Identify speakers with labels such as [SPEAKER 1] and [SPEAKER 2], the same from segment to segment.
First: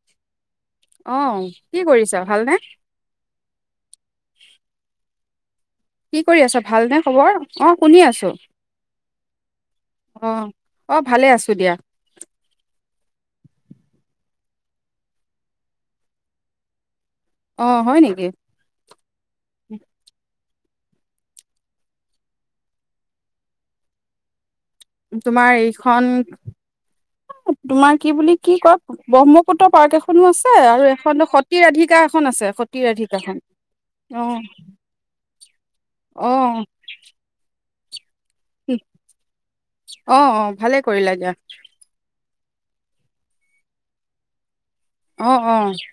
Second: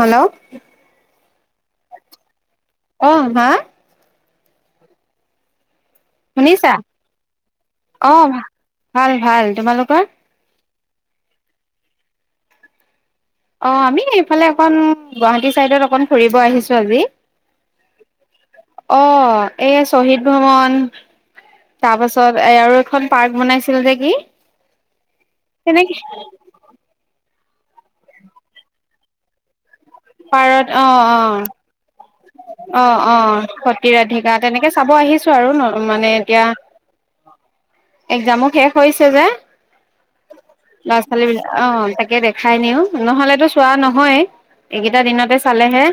[SPEAKER 1] Hello?
[SPEAKER 2] অহ কি কৰিছা ভাল নে [inaudible]
[SPEAKER 1] অ হা
[SPEAKER 2] কি কৰি আছা
[SPEAKER 1] শুনিছা
[SPEAKER 2] ভালনে খবৰ অ শুনি আছো
[SPEAKER 1] ভাল ভাল তোমালোকৰ
[SPEAKER 2] অ অ ভালে আছো দিয়া
[SPEAKER 1] অ আমি এইফালে অকণ গুৱাহাটী চাইডত অকণ ফুৰিব আহিছো আজি
[SPEAKER 2] অ হয় নেকি
[SPEAKER 1] অ এই শ্বহীদ ভ্ৰমণ তাৰ পাছত এ আৰু এখন পাৰ্ক বনাইছিল যে কি
[SPEAKER 2] তোমাৰ
[SPEAKER 1] তেনেকে
[SPEAKER 2] এইখন তোমাৰ কি বুলি কি কয় ব্ৰহ্মপুত্ৰ পাৰ্ক এখনো আছে
[SPEAKER 1] পাৰত
[SPEAKER 2] আৰু
[SPEAKER 1] অ অ
[SPEAKER 2] এখনো সতিৰাধিকাৰ
[SPEAKER 1] অ অ
[SPEAKER 2] অ
[SPEAKER 1] সতিৰাধিকা তেনেকে চাব আহিছো আৰু মানে
[SPEAKER 2] অ
[SPEAKER 1] এতিয়া এক্জামো শেষ হৈছে যে
[SPEAKER 2] অ অ ভালে
[SPEAKER 1] ল'ৰা
[SPEAKER 2] কৰিলা
[SPEAKER 1] ছোৱালী
[SPEAKER 2] দিয়া
[SPEAKER 1] বিলাক অ তাকে দেখ খাই নিও নহ'লেতো চোৱা নহয়। এইকেইটা দিনতে চালেহে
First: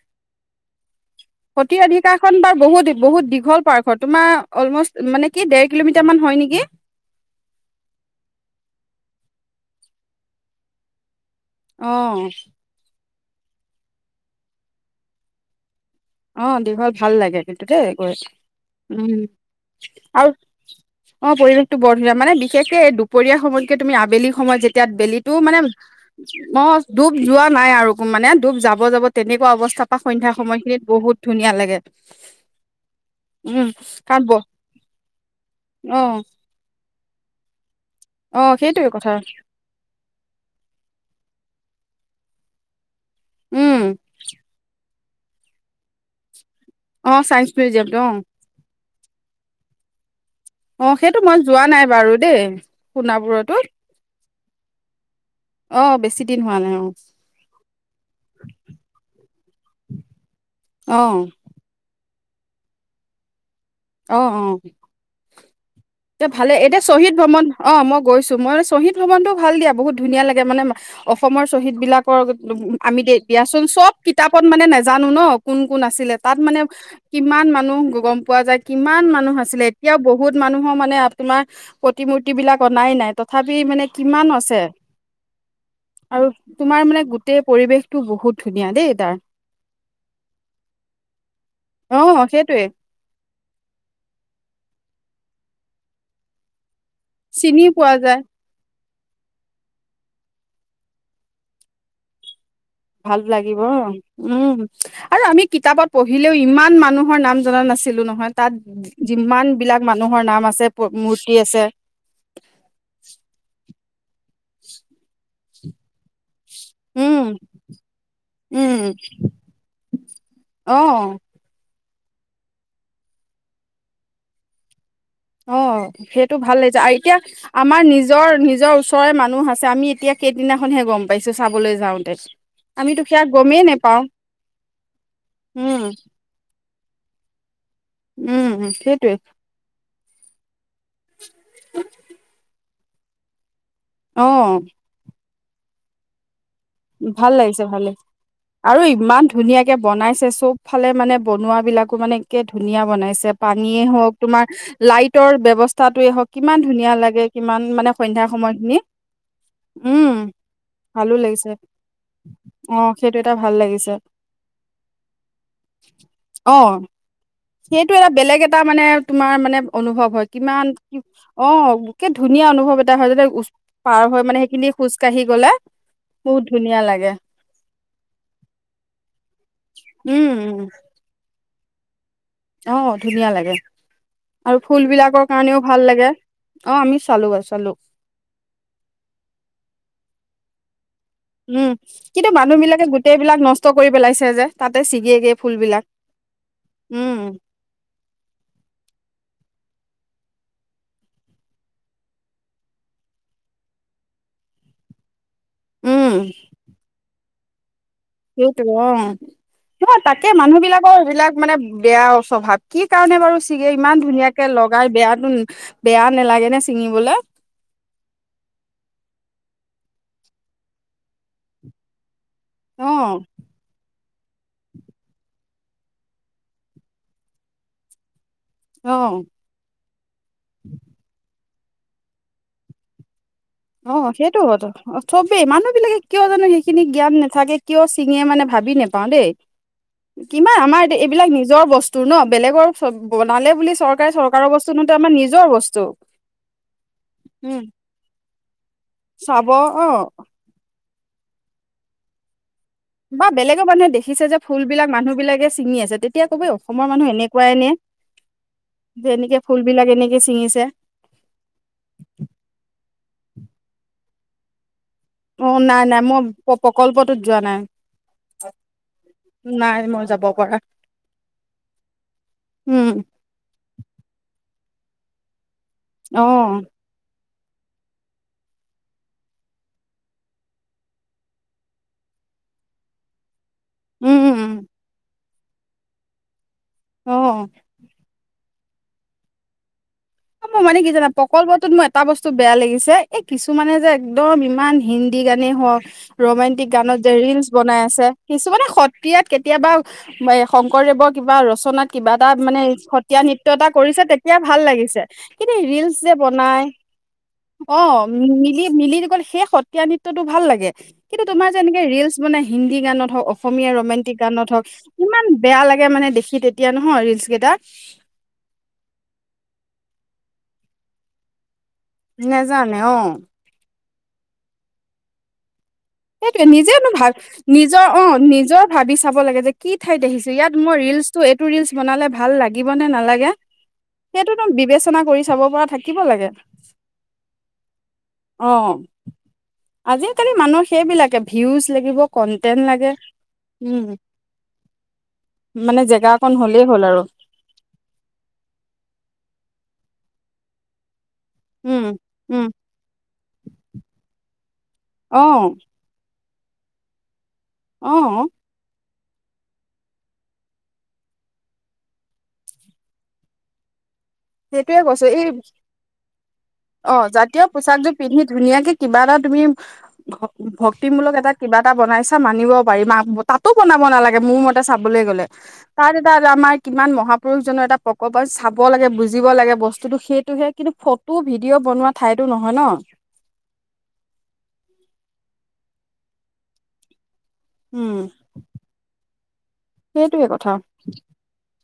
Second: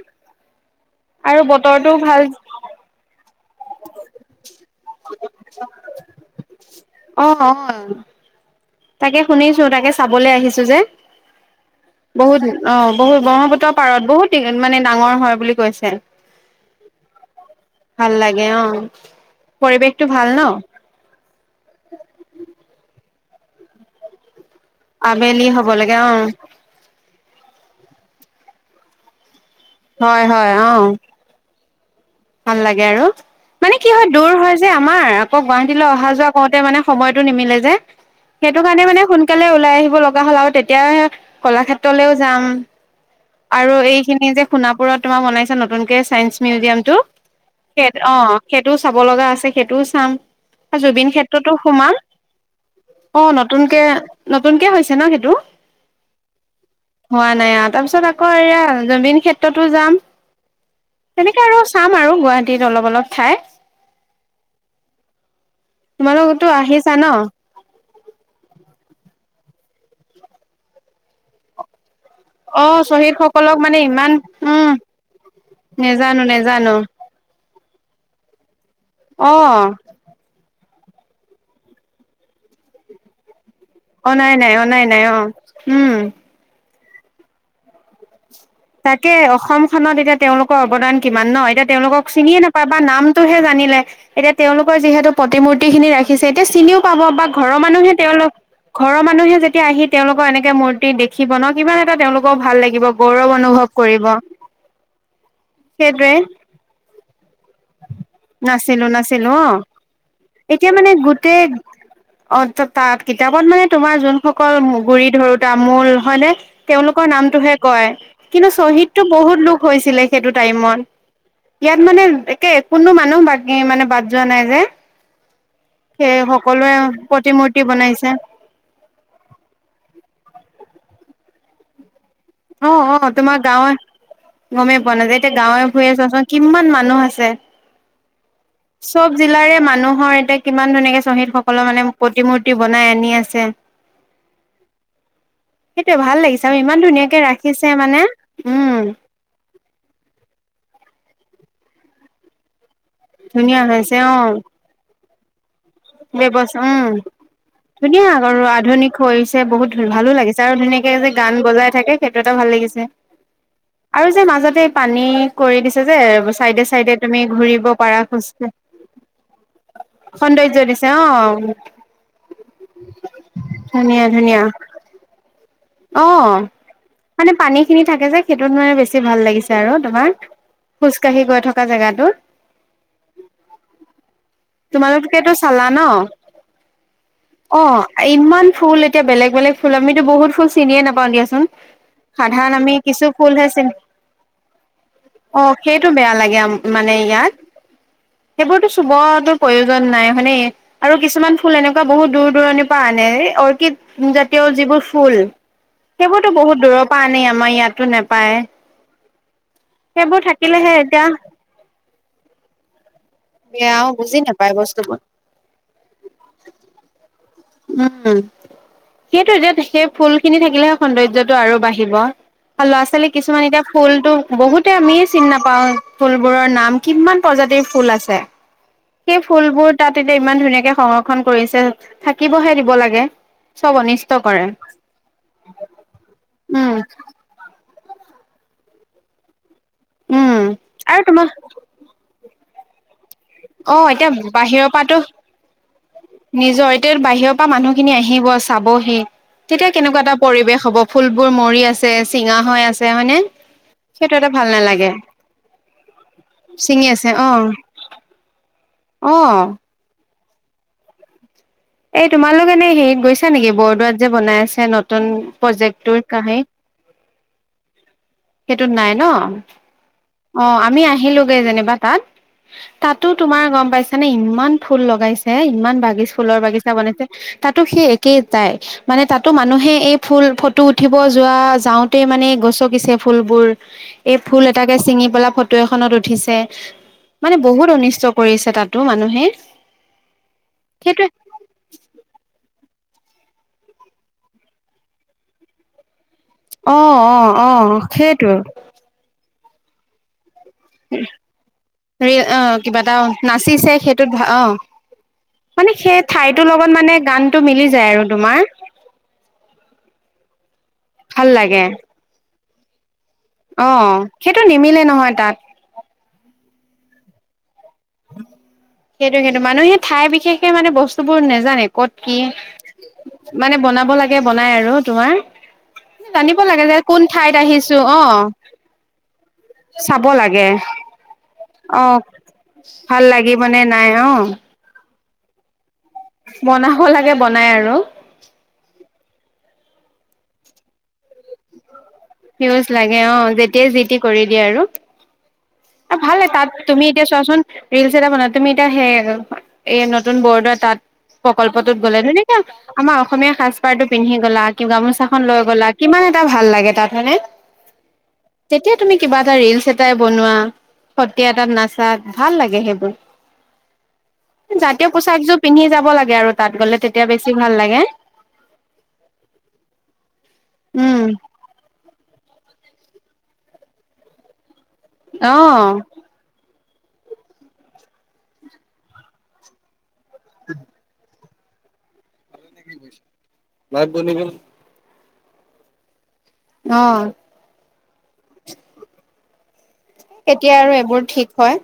[SPEAKER 1] আৰু
[SPEAKER 2] সতি
[SPEAKER 1] বতৰটো
[SPEAKER 2] অধিকাৰ
[SPEAKER 1] ভাল
[SPEAKER 2] খন বাৰ বহুত বহুত দীঘল তোমাৰ অলমষ্ট মানে কি ডেৰ কিলোমিটাৰ মান হয় নেকি।
[SPEAKER 1] অ অ তাকে শুনিছো তাকে চাবলৈ আহিছো যে।
[SPEAKER 2] অ
[SPEAKER 1] বহু দিন অ বহুত ব্ৰহ্মপুত্ৰৰ পাৰত বহুত মানে ডাঙৰ হয় বুলি কৈছে।
[SPEAKER 2] অ দীঘল ভাল লাগে কিন্তু দেই
[SPEAKER 1] ভাল
[SPEAKER 2] গৈ
[SPEAKER 1] লাগে অ
[SPEAKER 2] উম
[SPEAKER 1] পৰিৱেশটো ভাল
[SPEAKER 2] আৰু
[SPEAKER 1] ন
[SPEAKER 2] অ পৰিৱেশটো বৰ ধুনীয়া মানে বিশেষকে দু দুপৰিয়া সময়তকে তুমি আবেলি সময়ত যেতিয়া বেলিটো
[SPEAKER 1] আবেলি
[SPEAKER 2] মানে
[SPEAKER 1] হব লাগে অ
[SPEAKER 2] অ ডুব যোৱা নাই আৰু মানে ডুব যাব যাব তেনে পোৱা অৱস্থা পৰা
[SPEAKER 1] হয়
[SPEAKER 2] সন্ধা
[SPEAKER 1] হয় অ
[SPEAKER 2] সময়খিনিত বহুত ধুনীয়া লাগে।
[SPEAKER 1] ভাল লাগে আৰু
[SPEAKER 2] উম
[SPEAKER 1] মানে কি হয়
[SPEAKER 2] কাৰণ ব
[SPEAKER 1] দূৰ হয় যে আমাৰ আকৌ গুৱাহাটীলৈ
[SPEAKER 2] অ
[SPEAKER 1] অহা যোৱা কৰোঁতে মানে সময়টো নিমিলে যে
[SPEAKER 2] অ
[SPEAKER 1] সেইটো কাৰণে
[SPEAKER 2] সেইটোৱে
[SPEAKER 1] মানে
[SPEAKER 2] কথা
[SPEAKER 1] সোনকালে ওলাই আহিব লগা হ'ল আৰু তেতিয়াে কলাক্ষেত তলেও যাম। আৰু
[SPEAKER 2] উম
[SPEAKER 1] এইখিনি যে সোণাপুৰত তোমাৰ বনাইছে নুতুনকে চাইঞ্চ মিউজিয়ামটো।
[SPEAKER 2] অ চাইন্স
[SPEAKER 1] সেট
[SPEAKER 2] মিউজিয়ামটো
[SPEAKER 1] অ সেইটোছ চাব লগা আছে সেইটোও চাম।
[SPEAKER 2] অ
[SPEAKER 1] জুবিন
[SPEAKER 2] সেইটো মই
[SPEAKER 1] ক্ষেত্ৰতো
[SPEAKER 2] যোৱা নাই
[SPEAKER 1] সোমাম
[SPEAKER 2] বাৰু দেই
[SPEAKER 1] অ
[SPEAKER 2] সোণাপুৰতো।
[SPEAKER 1] নতুনকে নতুনকে হৈছে ন সেইট টো
[SPEAKER 2] অ বেছি দিন হোৱা নাই অ
[SPEAKER 1] হোৱা নাই আৰু তাৰপিছত আকৌ এয়া জুবিন ক্ষেত্ৰতো যাম
[SPEAKER 2] অ
[SPEAKER 1] তেনেকে আৰুছ পাৰো গুৱাহাটীত অলপ অলপ ঠাই।
[SPEAKER 2] অ অ। এটিয়া
[SPEAKER 1] তোমালোকতো
[SPEAKER 2] ভালে, এতিয়া
[SPEAKER 1] আহিছা ন
[SPEAKER 2] শ্বহীদ ভ্ৰমণ অ' মোক গৈছো মই শ্বহীদ ভানতটোও ভাল দিয়া বহুত ধুনীয়া লাগে মানে অসমৰ শ্বহীদ বিলাক
[SPEAKER 1] অ
[SPEAKER 2] আমি
[SPEAKER 1] শ্বহীদ
[SPEAKER 2] দে
[SPEAKER 1] সকলক
[SPEAKER 2] দিয়াচোন
[SPEAKER 1] মানে
[SPEAKER 2] চব
[SPEAKER 1] ইমান
[SPEAKER 2] কিতাপত মানে
[SPEAKER 1] উম
[SPEAKER 2] নাজানো ন কোন কোন আছিলে
[SPEAKER 1] নেজানো
[SPEAKER 2] তাত মানে
[SPEAKER 1] নেজানো
[SPEAKER 2] কিমান মানুহ। গ - গম পোৱা যায়। কিমান
[SPEAKER 1] অ
[SPEAKER 2] মানুহ আছিলে এতিয়াও বহুত। মানুহ মানে আত্মামাৰ প্ৰতিূমুটি বিলাক অনাই নাই ত
[SPEAKER 1] অ' নাই- নাই অ' নাই নাই, অ' উম।
[SPEAKER 2] আৰু তোমাৰ মানে গোটেই পৰিৱেশতটো বহুত ধুনীয়া দেই
[SPEAKER 1] তাকে
[SPEAKER 2] তাৰ
[SPEAKER 1] অসমখনত এতিয়া তেওঁলোকৰ অৱদান কিমান ন এতিয়া
[SPEAKER 2] অ
[SPEAKER 1] তেওঁলোকক চিনিয়ে
[SPEAKER 2] সেইটোৱে
[SPEAKER 1] নাপায় বা নামতটোহে জানিলে এতিয়া তেওঁলোকৰ যিহেতু। প্ৰতিমূৰ্তি খিনি ৰাখিছে এতিয়া চিনিও পাব বা ঘৰৰ
[SPEAKER 2] চিনি
[SPEAKER 1] মানুহে
[SPEAKER 2] পোৱা যায়
[SPEAKER 1] তেওঁল ঘৰৰ মানুহে যেতিয়া আহি তেওঁলোকৰ এনেকে মূৰ্তি দেখিব ন কিমান এটা তেওঁলোকৰ ভাল লাগে লাগিব,
[SPEAKER 2] ভাল
[SPEAKER 1] গৌৰৱ
[SPEAKER 2] উম আৰু আমি কিতাপত
[SPEAKER 1] সেইটোৱে
[SPEAKER 2] পঢ়িলেও ইমান মানুহ তোমাৰ নাম জনা নাছিলোঁ নহয়, তাত
[SPEAKER 1] নাচিলো নাচিলো
[SPEAKER 2] যিমান
[SPEAKER 1] অ
[SPEAKER 2] বিলাক মানুহৰ নাম আছে,
[SPEAKER 1] এতিয়া মানে
[SPEAKER 2] মূৰ্তি
[SPEAKER 1] গোটেই
[SPEAKER 2] আছে।
[SPEAKER 1] অ তাত কিতাপত মানে তোমাৰ সকল গুৰি ধৰোতে তামোল হয়নে? তেওঁলোকৰ
[SPEAKER 2] উম
[SPEAKER 1] নামটোহে কয়, কিন্তু শ্বহীদ
[SPEAKER 2] উম
[SPEAKER 1] টো বহুত লোক হৈছিলে সেইটো
[SPEAKER 2] অ
[SPEAKER 1] টাইমত। ইয়াত মানে এ কোনো মানুহ বাকী মানে বাদ যোৱা নাই যে।
[SPEAKER 2] অ'
[SPEAKER 1] সেই
[SPEAKER 2] সেইটো ভাল
[SPEAKER 1] সকলোৱে
[SPEAKER 2] লাগিছে, আৰু এতিয়া
[SPEAKER 1] প্ৰতিমূৰ্তি
[SPEAKER 2] আমাৰ
[SPEAKER 1] বনাইছে
[SPEAKER 2] নিজৰ-নিজৰ ওচৰৰে মানুহ আছে। আমি এতিয়া সেইদিনা সন্ধিয়া গম পাইছোঁ, চাবলৈ যাওঁ।
[SPEAKER 1] অ' অ' তোমাৰ গাঁৱত গমেই পোৱা নাযায়। এতিয়া গাঁৱে
[SPEAKER 2] উম
[SPEAKER 1] ফুৰি আছেচোন কিমান মান মানুহ আছে।
[SPEAKER 2] উম সেইটোৱে
[SPEAKER 1] চব জিলাৰে মানুহৰ কিমান ধুনীয়াকে শ্বহীদ সক হলৌ মানে প্ৰতিমূৰ্তি বনাই আনি আছে।
[SPEAKER 2] অঁ।
[SPEAKER 1] সেইটোৱে ভাল লাগিছ
[SPEAKER 2] ভাল লাগিছে- ভাল লাগিছে
[SPEAKER 1] উম
[SPEAKER 2] আৰু ইমান ধুনীয়াকে বনাইছে চব ফালে মানে বনোৱা বিলাকো মানে একে ধু ধুনীয়া বনাইছে
[SPEAKER 1] ধুনীয়া
[SPEAKER 2] পানীয়ে হওক তোমাৰ লাইট [unintelligible]
[SPEAKER 1] ব্যৱছ উম,
[SPEAKER 2] মানে
[SPEAKER 1] ধুনীয়া
[SPEAKER 2] সন্ধ্যা
[SPEAKER 1] আৰু
[SPEAKER 2] সময়খিনি
[SPEAKER 1] আধুনিক হৈছে বহুত ভালো
[SPEAKER 2] উম
[SPEAKER 1] লাগিছে আৰু ধুনীয়াকে যে
[SPEAKER 2] ভালো
[SPEAKER 1] গান
[SPEAKER 2] লাগিছে
[SPEAKER 1] বজাই তাকে সেইটো এটা ভাল
[SPEAKER 2] অ
[SPEAKER 1] লাগিছে
[SPEAKER 2] সেইটো এটা ভাল লাগিছে
[SPEAKER 1] আৰু যে মাজতে পানী কৰি দিছে যে
[SPEAKER 2] অ
[SPEAKER 1] চাইডে- চাইডে তুমি ঘুৰিব
[SPEAKER 2] সেইটো
[SPEAKER 1] পাৰা
[SPEAKER 2] এটা
[SPEAKER 1] খুজ,
[SPEAKER 2] বেলেগ এটা মানে
[SPEAKER 1] সৌন্দৰ্য দিছে অ
[SPEAKER 2] অঁ একে ধুনীয়া অনুভৱ এটা হয় যেতিয়া উচ্ পাৰ হৈ মানে সেইখিনি খোজ কাঢ়ি গ'লে।
[SPEAKER 1] অঁ।
[SPEAKER 2] বহুত ধুনীয়া লাগে
[SPEAKER 1] মানে পানী খিনি থাকে যে, সেইটোত মানে বেছি ভাল লাগিছে আৰু তোমাৰ,
[SPEAKER 2] উম উম
[SPEAKER 1] খোজকাঢ়ি গৈ থকা কা জেগাতো।
[SPEAKER 2] অ ধুনীয়া লাগে আৰু ফুল বিলাকৰ
[SPEAKER 1] তোমালোকোতো
[SPEAKER 2] কাৰণেও
[SPEAKER 1] চালা
[SPEAKER 2] ভাল
[SPEAKER 1] ন,
[SPEAKER 2] লাগে অ আমি চালো চালো
[SPEAKER 1] অ' ইমান ফুল এতিয়া বেলেগ- বেলেগ ফুল আমিতো বহুত ফুল চিনিয়ে নাপ অঁ দিয়াচোন,
[SPEAKER 2] উম কিন্তু
[SPEAKER 1] সাধাৰণ
[SPEAKER 2] মানুহ
[SPEAKER 1] অমি
[SPEAKER 2] বিলাকে
[SPEAKER 1] কিছু
[SPEAKER 2] গোটেই
[SPEAKER 1] ফুল
[SPEAKER 2] বিলাক
[SPEAKER 1] হে চি
[SPEAKER 2] নষ্ট কৰি পেলাইছে যে তাতে ছিগেগে ফুল
[SPEAKER 1] অঁ
[SPEAKER 2] বিলাক
[SPEAKER 1] সেইটো বেয়া লাগে মোক মানে ইয়াত,
[SPEAKER 2] উম
[SPEAKER 1] সেবোৰটো চোবটো প্ৰয়ো য'ত নাই আৰু কিছুমান ফুল এনেকুৱা বহুত দূৰ দূৰণিৰ পৰা আনে এই অৰ্কিড জাতীয় যিবোৰ ফুল
[SPEAKER 2] উম
[SPEAKER 1] সেইবোৰতো বহুত দূৰৰ পৰা আনে আ মই ইয়াত
[SPEAKER 2] সেইটো অঁ, ন
[SPEAKER 1] সেইবোৰ
[SPEAKER 2] তাকে মানুহ
[SPEAKER 1] থাকিলেহে
[SPEAKER 2] বিলাকৰ
[SPEAKER 1] এতিয়া
[SPEAKER 2] এইবিলাক মানে বেয়া স্বভাৱ কি কাৰণে বাৰু চিগে
[SPEAKER 1] বেয়াও
[SPEAKER 2] ইমান
[SPEAKER 1] বুজি
[SPEAKER 2] ধুনীয়াকে
[SPEAKER 1] নাপায়
[SPEAKER 2] লগাই
[SPEAKER 1] বস্তুবোৰ
[SPEAKER 2] বেয়াাতো বেয়া নালাগে নে ছিঙিবলে।
[SPEAKER 1] উম, সেইটো এতিয়া সেই ফুল খিনি থাকিলেহে সৌন্দৰ্যটো আৰু বাঢ়িব। আৰু ল'ৰা
[SPEAKER 2] অ
[SPEAKER 1] ছোৱালী কিছুমান এতিয়া ফুল টো বহুতে আমিয়ে চিনি নাপাও ফুলবোৰৰ নাম কিমান প্ৰজাতিৰ ফুল আছে। সেই
[SPEAKER 2] অ
[SPEAKER 1] ফুলবোৰ তাত এতিয়া ইমান ধুনীয়াকে সংৰক্ষণ কৰিছে। [inaudible] থাকিবহে দিব লাগে। চব
[SPEAKER 2] অঁ
[SPEAKER 1] অনিষ্ট
[SPEAKER 2] সেইটো
[SPEAKER 1] কৰে।
[SPEAKER 2] হয়তো, চবেই মানুহ বিলাকে কিয় জানো
[SPEAKER 1] উম,
[SPEAKER 2] সেইখিনি জ্ঞান নাথাকে কিয় চিঙে মানে ভাবি নেপাওঁ দেই।
[SPEAKER 1] উম,
[SPEAKER 2] কিমান আমাৰ
[SPEAKER 1] আৰু তোমাৰ
[SPEAKER 2] এইবিলাক নিজৰ বস্তু ন। বেলেগৰ চব বনালে বুলি
[SPEAKER 1] অ', এতিয়া
[SPEAKER 2] চৰকাৰে চৰকাৰৰ
[SPEAKER 1] বাহিৰৰ
[SPEAKER 2] বস্তু
[SPEAKER 1] পৰাতো
[SPEAKER 2] নহয়, আমাৰ নিজৰ বস্তু।
[SPEAKER 1] নিজৰ, এতিয়া বাহিৰৰ পৰা
[SPEAKER 2] উম
[SPEAKER 1] মানুহখিনি আহি দিৱস চাবহি,
[SPEAKER 2] চাব
[SPEAKER 1] তেতিয়া
[SPEAKER 2] অ
[SPEAKER 1] কেনেকুৱা এটা পৰিবেশ হ'ব? ফুলবোৰ মৰি আছে চিঙা হৈ আছে হয়নে?
[SPEAKER 2] বা বেলেগৰ মানুহে
[SPEAKER 1] সেইটো
[SPEAKER 2] দেখিছে
[SPEAKER 1] এটা
[SPEAKER 2] যে
[SPEAKER 1] ভাল নালাগে
[SPEAKER 2] ফুলবিলাক মানুহবিলাকে ছিঙি আছে তেতিয়া কব
[SPEAKER 1] ছিঙি
[SPEAKER 2] অসমৰ
[SPEAKER 1] আছে
[SPEAKER 2] মানুহ
[SPEAKER 1] অ',
[SPEAKER 2] এনেকুৱাই নে? যে এনেকে
[SPEAKER 1] অ'।
[SPEAKER 2] ফুলবিলাকে কেনেকে ছিঙিছে
[SPEAKER 1] গৈছে নেকি বৰদোৱাত যে বনাই আছে নত
[SPEAKER 2] অ নাই নাই মই প্ৰকল্পটোত যোৱা নাই
[SPEAKER 1] সেইটোত নাই ন?
[SPEAKER 2] নাই মই। যাব
[SPEAKER 1] অ
[SPEAKER 2] পৰা
[SPEAKER 1] আমি আহিলোগে যেনিবা তাত
[SPEAKER 2] উম
[SPEAKER 1] তাতো তোমাৰ গম পাইছানে ইমান ফুল লগাইছে। ইমান বাগিচা
[SPEAKER 2] অ
[SPEAKER 1] ফুলৰ বাগিছা বনাইছে। তাতো সেই একেইটাই, মানে তাতো মানুহে এই ফুল ফটো উঠিব যোৱা যাওঁতে মানে গছকিছে ফুলবোৰ এই
[SPEAKER 2] উম উম
[SPEAKER 1] ফুল
[SPEAKER 2] উম,
[SPEAKER 1] এটা [unintelligible] ফটো এখনত উঠিছে।
[SPEAKER 2] অ
[SPEAKER 1] মানে বহুত অনিষ্ট কৰিছে তাত। তো মানুহে।
[SPEAKER 2] অই মানে কি
[SPEAKER 1] সেইটোৱে
[SPEAKER 2] জানা প্ৰকল্পটো মই এ বস্তু বেয়া লাগিছিল। যে এই কিছুমানে যে একদম ইমান হিন্দী গানেই হওক। ৰোমেণ্টিক
[SPEAKER 1] অ
[SPEAKER 2] গানত যে
[SPEAKER 1] অ
[SPEAKER 2] ৰিলচ
[SPEAKER 1] অ
[SPEAKER 2] বনাই আছে
[SPEAKER 1] সেইটো
[SPEAKER 2] কিছু মানে সত্ৰিয়াত। কেতিয়াবা। শংকৰদেৱৰ কিবা ৰচনাত কিবা
[SPEAKER 1] ৰি
[SPEAKER 2] এটা
[SPEAKER 1] অ
[SPEAKER 2] মানে
[SPEAKER 1] কিবা এটা
[SPEAKER 2] সতীয়া নৃত্্য এটা
[SPEAKER 1] নাচিছে
[SPEAKER 2] কৰিছে
[SPEAKER 1] সেইটোত ভা
[SPEAKER 2] তেতিয়া
[SPEAKER 1] অ
[SPEAKER 2] ভাল লাগিছে। কিন্তু
[SPEAKER 1] মানে
[SPEAKER 2] ৰিলচ
[SPEAKER 1] সেই
[SPEAKER 2] যে
[SPEAKER 1] ঠাইটোৰ
[SPEAKER 2] বনাই
[SPEAKER 1] লগত মানে গানটো মিলি
[SPEAKER 2] অ
[SPEAKER 1] যায় আৰু তোমাৰ
[SPEAKER 2] মিলি মিলি গল সেই সত্ৰীয়া নৃতয়তটো ভাল লাগে কিন্তু
[SPEAKER 1] ভাল
[SPEAKER 2] তোমাৰ যে
[SPEAKER 1] লাগে
[SPEAKER 2] এনেকে ৰিলচ বনাই। হিন্দী গানত। হওক
[SPEAKER 1] অ
[SPEAKER 2] অসমীয়া ৰোমণ্টিক
[SPEAKER 1] সেইটো
[SPEAKER 2] গানত হওক
[SPEAKER 1] নিমিলে নহয়
[SPEAKER 2] ইমান
[SPEAKER 1] তাত
[SPEAKER 2] বেয়া লাগে মানে দেখি তেতিয়া নো। অ ৰিলচ কেইটাত।
[SPEAKER 1] সেইটো সেইটো মানুহেই। ঠাই বিশেষে মানে বস্তু বোৰ নাজানে। কত কি
[SPEAKER 2] নেজানে অ
[SPEAKER 1] মানে বনাব লাগে। বনাই আৰু তোমাৰ। জানিব
[SPEAKER 2] সেইটোৱে
[SPEAKER 1] লাগে
[SPEAKER 2] নিজে
[SPEAKER 1] যে কোন ঠাইত
[SPEAKER 2] ভ
[SPEAKER 1] আহিছো
[SPEAKER 2] নিজৰ অ' নিজৰ ভাবি চাব লাগে যে কি ঠাইত
[SPEAKER 1] চাব
[SPEAKER 2] দেখিছো
[SPEAKER 1] লাগে
[SPEAKER 2] ইয়াত মই ৰিলচটো এইটো ৰিলচ
[SPEAKER 1] অ
[SPEAKER 2] বনালে ভাল লাগে
[SPEAKER 1] ভাল লাগিবনেে নাই অ'।
[SPEAKER 2] আলোচনা কৰি চাব পৰা থাকে।
[SPEAKER 1] বনাব লাগে বনাই আৰু।
[SPEAKER 2] অ আজিকালি মানুহ সেইবিলাকে ভিউজ লাগিব।
[SPEAKER 1] ভিউজ লাগে অ' যেতিয়াই যিতি
[SPEAKER 2] উম
[SPEAKER 1] কৰি দিয়ে, ‌ আৰু
[SPEAKER 2] মানে জেগা
[SPEAKER 1] ভালে
[SPEAKER 2] অকন
[SPEAKER 1] তাত
[SPEAKER 2] হ'লেই হ'ল
[SPEAKER 1] তুমি
[SPEAKER 2] আৰু
[SPEAKER 1] এতিয়া চোৱাচোন ৰিলচ এটা বন তুমি এতিয়া স এই নতুন বৰদোৱা তাত প্ৰকল্পতটোত
[SPEAKER 2] উম
[SPEAKER 1] গ'লে, ধুনিয়াকে
[SPEAKER 2] উম
[SPEAKER 1] আমাৰ অসমীয়া সাজ পাৰটো পিন্ধি গ'লা গামোচা খন
[SPEAKER 2] অ
[SPEAKER 1] লৈ গ'লা কিমান এটা এটা ভাল লাগে তাত। হয় নে?
[SPEAKER 2] আহ।
[SPEAKER 1] তুমি কিবা এটা ৰিলচ এটাই বনোৱা, সত্ৰীয়া এটাত নাচা ভাল লাগে সেইবোৰ।
[SPEAKER 2] সেইটোয়ে
[SPEAKER 1] জাতীয়
[SPEAKER 2] কৈছো এই
[SPEAKER 1] পোচাকযোৰ পিন্ধি যাব লাগে আৰু তাত গ'লে
[SPEAKER 2] অ'
[SPEAKER 1] তেতিয়া বেছি
[SPEAKER 2] জাতীয়
[SPEAKER 1] ভাল লাগে
[SPEAKER 2] পোচাকজোৰ পিন্ধি ধুনীয়াকে কিবা এটা তুমি
[SPEAKER 1] উম
[SPEAKER 2] ভক্তিমূলক এটাত কিবা এটা বনাইছা। মানিব পাৰি, ম তাতো বনাব নালাগে মোৰ মতে এটা চাবলৈ গ'লে,
[SPEAKER 1] অ
[SPEAKER 2] তাত এটা আমাৰ কিমান মহাপুৰুষজনৰ এটা প্ৰকল্প চাব লাগে বুজ জিব লাগে বস্তুটো সেইটোহে, কিন্তু ফটো ভিডিঅ' বনোৱা ঠাইতো নহয় ন।
[SPEAKER 1] [unintelligible] অ'।
[SPEAKER 2] উম। সেইটোৱে
[SPEAKER 1] কেতিয়া
[SPEAKER 2] কথা
[SPEAKER 1] আৰু এইবোৰ ঠিক হয়।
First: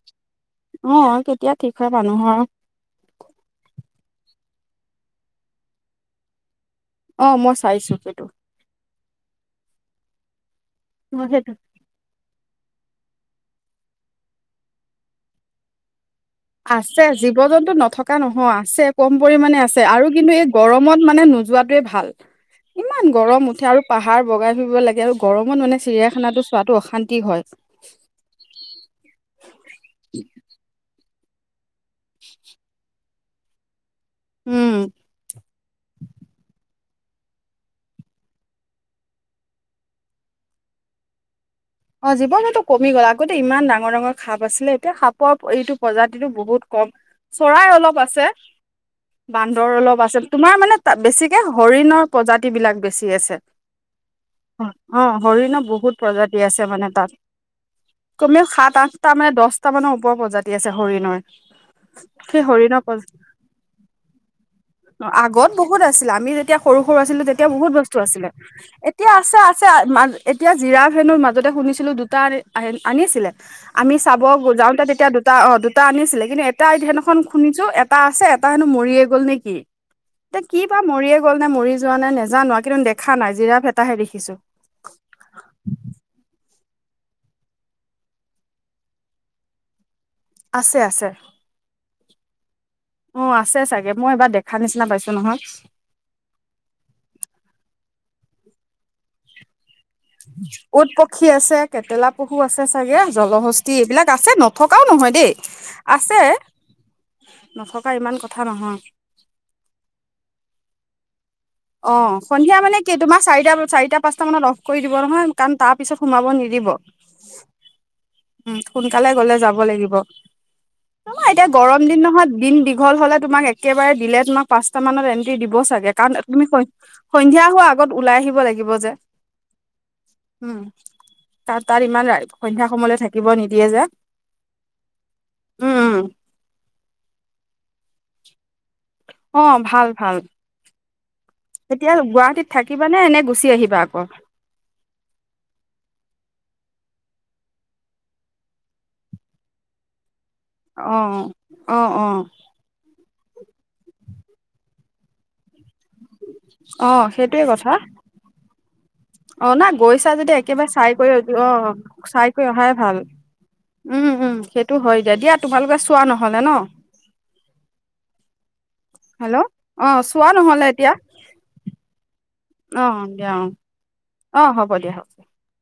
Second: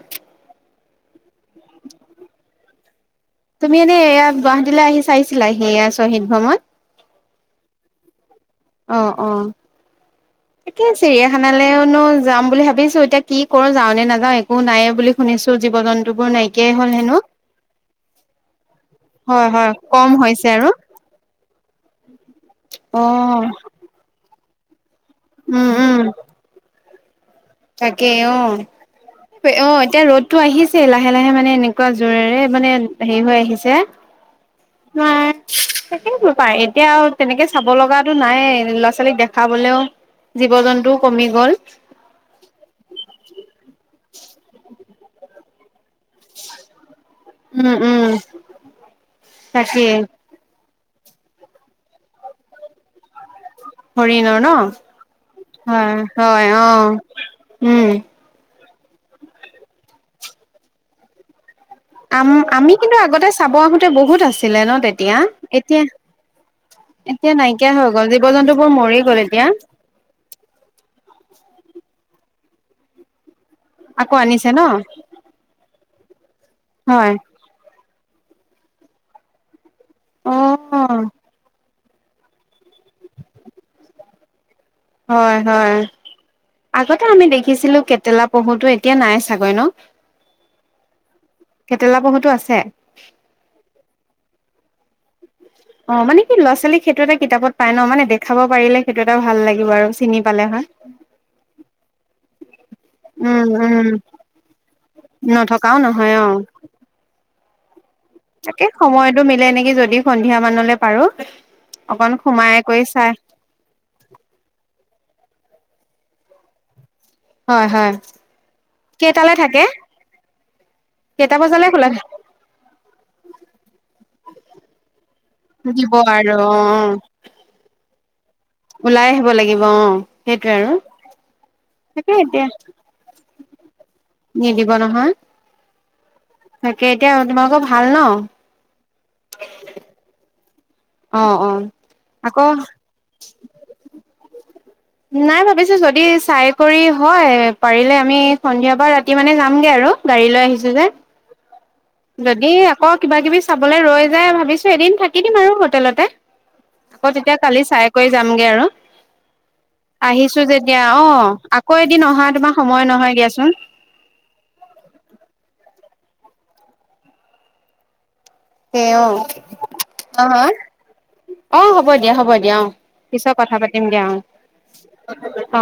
[SPEAKER 2] অ', কেতিয়া ঠিক হয় মানুহৰ
[SPEAKER 1] তুমি এনে ইয়াত গুৱাহাটীলে আহি চাইছিলাহি এয়া শ্বহীদ ভ্ৰমণ?
[SPEAKER 2] অ', মই চাইছোঁ সেইটো।
[SPEAKER 1] অহ, অ'। তাকে
[SPEAKER 2] মই সেইটো
[SPEAKER 1] চিৰিয়াখানালৈওনো যাম বুলি ভাবি ভাবিছো, এতিয়া কি কৰো যাও নে নাযাও, একো নায়ে বুলি শুনিছো জীৱ-জন
[SPEAKER 2] আছে জীৱ-জন্তু নথকা নহয় আছে, কম
[SPEAKER 1] হয়
[SPEAKER 2] পৰিমাণে
[SPEAKER 1] হয়
[SPEAKER 2] আছে আৰু
[SPEAKER 1] কম
[SPEAKER 2] কিন্তু এই
[SPEAKER 1] হৈছে আৰু
[SPEAKER 2] গৰমত মানে নোযোৱাতোৱে ভা ভাল।
[SPEAKER 1] অ
[SPEAKER 2] ইমান গৰম উঠে আৰু পাহাৰ বগাই ফুৰিব লাগে আৰু গৰমত
[SPEAKER 1] উম
[SPEAKER 2] মানে
[SPEAKER 1] উম
[SPEAKER 2] চিৰিয়াখানাটো চোৱাটো অশান্তি। কি হয়?
[SPEAKER 1] তাকে অ', অ', এতিয়া ৰ'দটো আহিছেই লাহ লাহে লাহে মানে এনেকুৱা জোৰেৰে, মানে হেৰি হৈ আহিছে।
[SPEAKER 2] উম
[SPEAKER 1] ন, তাকে বোলো পাৰি। এতিয়া আৰু তেনেকে চাব লগাটো নায়ে, ল'ৰা-ছোৱালীক দেখাবলেও জীৱ-জন্তুও কমি গ'ল।
[SPEAKER 2] অ', জীৱ-জন্তু কমি গ'ল, আগতে ইমান ডাঙৰ-ডাঙৰ সাপ আছিলে, এতিয়া সাপৰ এইটো প্ৰজাতিটো বহুত কম। চৰাই
[SPEAKER 1] উম
[SPEAKER 2] অলপ
[SPEAKER 1] উম
[SPEAKER 2] আছে, বান্দৰ
[SPEAKER 1] তাকেই
[SPEAKER 2] অলপ আছিল তোমাৰ মানে তাত বেছিকে হৰিণৰ প্ৰজাতি বিলাক বেছি আছে।
[SPEAKER 1] হৰিণৰ ন?
[SPEAKER 2] অ হৰিণৰ বহুত
[SPEAKER 1] হয়,
[SPEAKER 2] প্ৰজাতি
[SPEAKER 1] হয়।
[SPEAKER 2] আছে মানে
[SPEAKER 1] অঁ
[SPEAKER 2] তাত
[SPEAKER 1] উম।
[SPEAKER 2] কমেও সাত, আঠটা মানে দহটা মানৰ ওপৰ প্ৰজাতি আছে হৰিণৰ।
[SPEAKER 1] আম
[SPEAKER 2] সেই
[SPEAKER 1] আমি
[SPEAKER 2] হৰিণৰ
[SPEAKER 1] কিন্তু
[SPEAKER 2] প্ৰজ,
[SPEAKER 1] আগতে চাব আহোতে বহুত আছিলে ন
[SPEAKER 2] অঁ,
[SPEAKER 1] তেতিয়া
[SPEAKER 2] আগত বহুত
[SPEAKER 1] এতিয়া
[SPEAKER 2] আছিলে, আমি যেতিয়া সৰু-সৰু আছিলো
[SPEAKER 1] এতিয়া
[SPEAKER 2] তেতিয়া
[SPEAKER 1] নাইকিয়া
[SPEAKER 2] বহুত
[SPEAKER 1] হৈ
[SPEAKER 2] বস্তু
[SPEAKER 1] গ'ল জীৱ
[SPEAKER 2] আছিলে,
[SPEAKER 1] জন্তুবোৰ মৰি
[SPEAKER 2] এতিয়া
[SPEAKER 1] গ'ল
[SPEAKER 2] আছে আছে, মা, এতিয়া জিৰা ফ্ৰেনৰ মাজতে শুনিছিলো দুটা আন আনিছিলে। আমি
[SPEAKER 1] আকৌ
[SPEAKER 2] চাব
[SPEAKER 1] আনিছে ন
[SPEAKER 2] যাওঁতে তেতিয়া দুটা অঁ', দুটা আনিছ দিলে কিন্তু এপ তাইত
[SPEAKER 1] হয়
[SPEAKER 2] সেইদিনাখন শুনিছোঁ টা আছে, এটা হেনো মৰিয়ে গ'ল নে কি।
[SPEAKER 1] অ
[SPEAKER 2] তে কি বা মৰিয়ে গ'ল নে মৰি যোৱা নে নেজানো আ কিন্তু দেখা নাই জিৰাফ এটাহে দেখিছো।
[SPEAKER 1] হয়, হয়, আগতে আমি দেখিছিলো কেটেলা পহুটো এতিয়া নাই চাগৈ ন?
[SPEAKER 2] আছে, আছে।
[SPEAKER 1] টো আছে।
[SPEAKER 2] এ নহয়।
[SPEAKER 1] অ', মানে কি ল'ৰা-ছোৱালীক সেইটো এটা কিতাপত পাই ন, মানে দেখাব পাৰিলে সেইটো এটা ভাল লাগিব আৰু চিনি পালে হয়
[SPEAKER 2] উৎপক্ষী আছে কেটেলা পশু আছে চাগে
[SPEAKER 1] উম
[SPEAKER 2] জলহস্তি
[SPEAKER 1] উম
[SPEAKER 2] এইবিলাক আছে নথকাও নহয় দেই
[SPEAKER 1] নথকাও নহয়
[SPEAKER 2] আছে
[SPEAKER 1] অ
[SPEAKER 2] নাথক
[SPEAKER 1] তাকে সময়তো মিলে নেকি যদি সন্ধিয়া মানলে পাৰো
[SPEAKER 2] অ
[SPEAKER 1] অকন সোমাই
[SPEAKER 2] সন্ধিয়া মানে
[SPEAKER 1] কৰি
[SPEAKER 2] কি
[SPEAKER 1] চাই
[SPEAKER 2] তোমাৰ চাৰিটা চাৰিটা পাঁচটা মানত অফ কৰি দিব নহয় কাৰণ তা পিছত সোমাব নিদিব
[SPEAKER 1] হয় হয়
[SPEAKER 2] উম সোনকালে
[SPEAKER 1] কেইটালে
[SPEAKER 2] গলে যাব
[SPEAKER 1] থাকে
[SPEAKER 2] লাগিব তোমা
[SPEAKER 1] কেইটা
[SPEAKER 2] এতিয়া
[SPEAKER 1] বজালে
[SPEAKER 2] গৰম
[SPEAKER 1] খোলা
[SPEAKER 2] দিন নহয় দিন দীঘল হলে তোমাক একেবাৰে দিলে তোমাক পাঁচটা মানত এন ন্টি দিব চাগে কাণ
[SPEAKER 1] আৰু
[SPEAKER 2] মে
[SPEAKER 1] অ
[SPEAKER 2] সয় সন্ধিয়া হোৱা আ গত ওলাই আহি
[SPEAKER 1] ওলাই আহিব লাগিব অ সেইটোৱে
[SPEAKER 2] উম
[SPEAKER 1] আৰু
[SPEAKER 2] তাত তাত ইমান
[SPEAKER 1] তাকে এতিয়া
[SPEAKER 2] সন্ধিয়া সময়লৈ থাকিব নিদিয়ে যে
[SPEAKER 1] নিদিব নহয়
[SPEAKER 2] উম উম
[SPEAKER 1] তাকে এতিয়া তোমালোকো ভাল ন
[SPEAKER 2] উম অ ভাল ভাল
[SPEAKER 1] অ অ
[SPEAKER 2] এতিয়া
[SPEAKER 1] আকৌ
[SPEAKER 2] গুৱাহাটীত থাকিবানে এনে গুচি আহিবা আকৌ
[SPEAKER 1] নাই ভাবিছো যদি চাই কৰি হয় পাৰিলে আমি সন্ধিয়া পৰা ৰাতি মানে যামগে আৰু গাড়ী লৈ আহিছো যে
[SPEAKER 2] অ অ অ
[SPEAKER 1] যদি আকৌ কিবা কিবি চাবলৈ ৰৈ যায় ভাবিছো এদিন থাকি দিম আৰু হোটেলতে
[SPEAKER 2] অ
[SPEAKER 1] আকৌ তেতিয়া
[SPEAKER 2] সেইটোৱে
[SPEAKER 1] কালি
[SPEAKER 2] কথা
[SPEAKER 1] চাই কৰিৈ যামগে আৰু
[SPEAKER 2] অ না গৈছা যদি
[SPEAKER 1] আহিছো
[SPEAKER 2] একেবাৰে
[SPEAKER 1] যেতিয়া
[SPEAKER 2] চাই কৰি অ
[SPEAKER 1] আকৌ এদিন অহা
[SPEAKER 2] চাই কৰি
[SPEAKER 1] তোমাৰ
[SPEAKER 2] অহাই
[SPEAKER 1] সময়
[SPEAKER 2] ভাল
[SPEAKER 1] নহয় দিয়াচোন
[SPEAKER 2] উম উম সেইটো হয় দিয়া দিয়া তোমালোকে চোৱা নহয় হলে ন
[SPEAKER 1] হে অ
[SPEAKER 2] হেল্ল' অ চোৱা
[SPEAKER 1] অা
[SPEAKER 2] নহলে এতিয়া
[SPEAKER 1] অ হ'ব দিয়া হ'ব দিয়া দিয়া
[SPEAKER 2] অ দিয়া
[SPEAKER 1] পিছত
[SPEAKER 2] অ
[SPEAKER 1] কথা পাতিম দিয়া
[SPEAKER 2] অ হ'ব দিয়া হ'ব
[SPEAKER 1] অ অ অ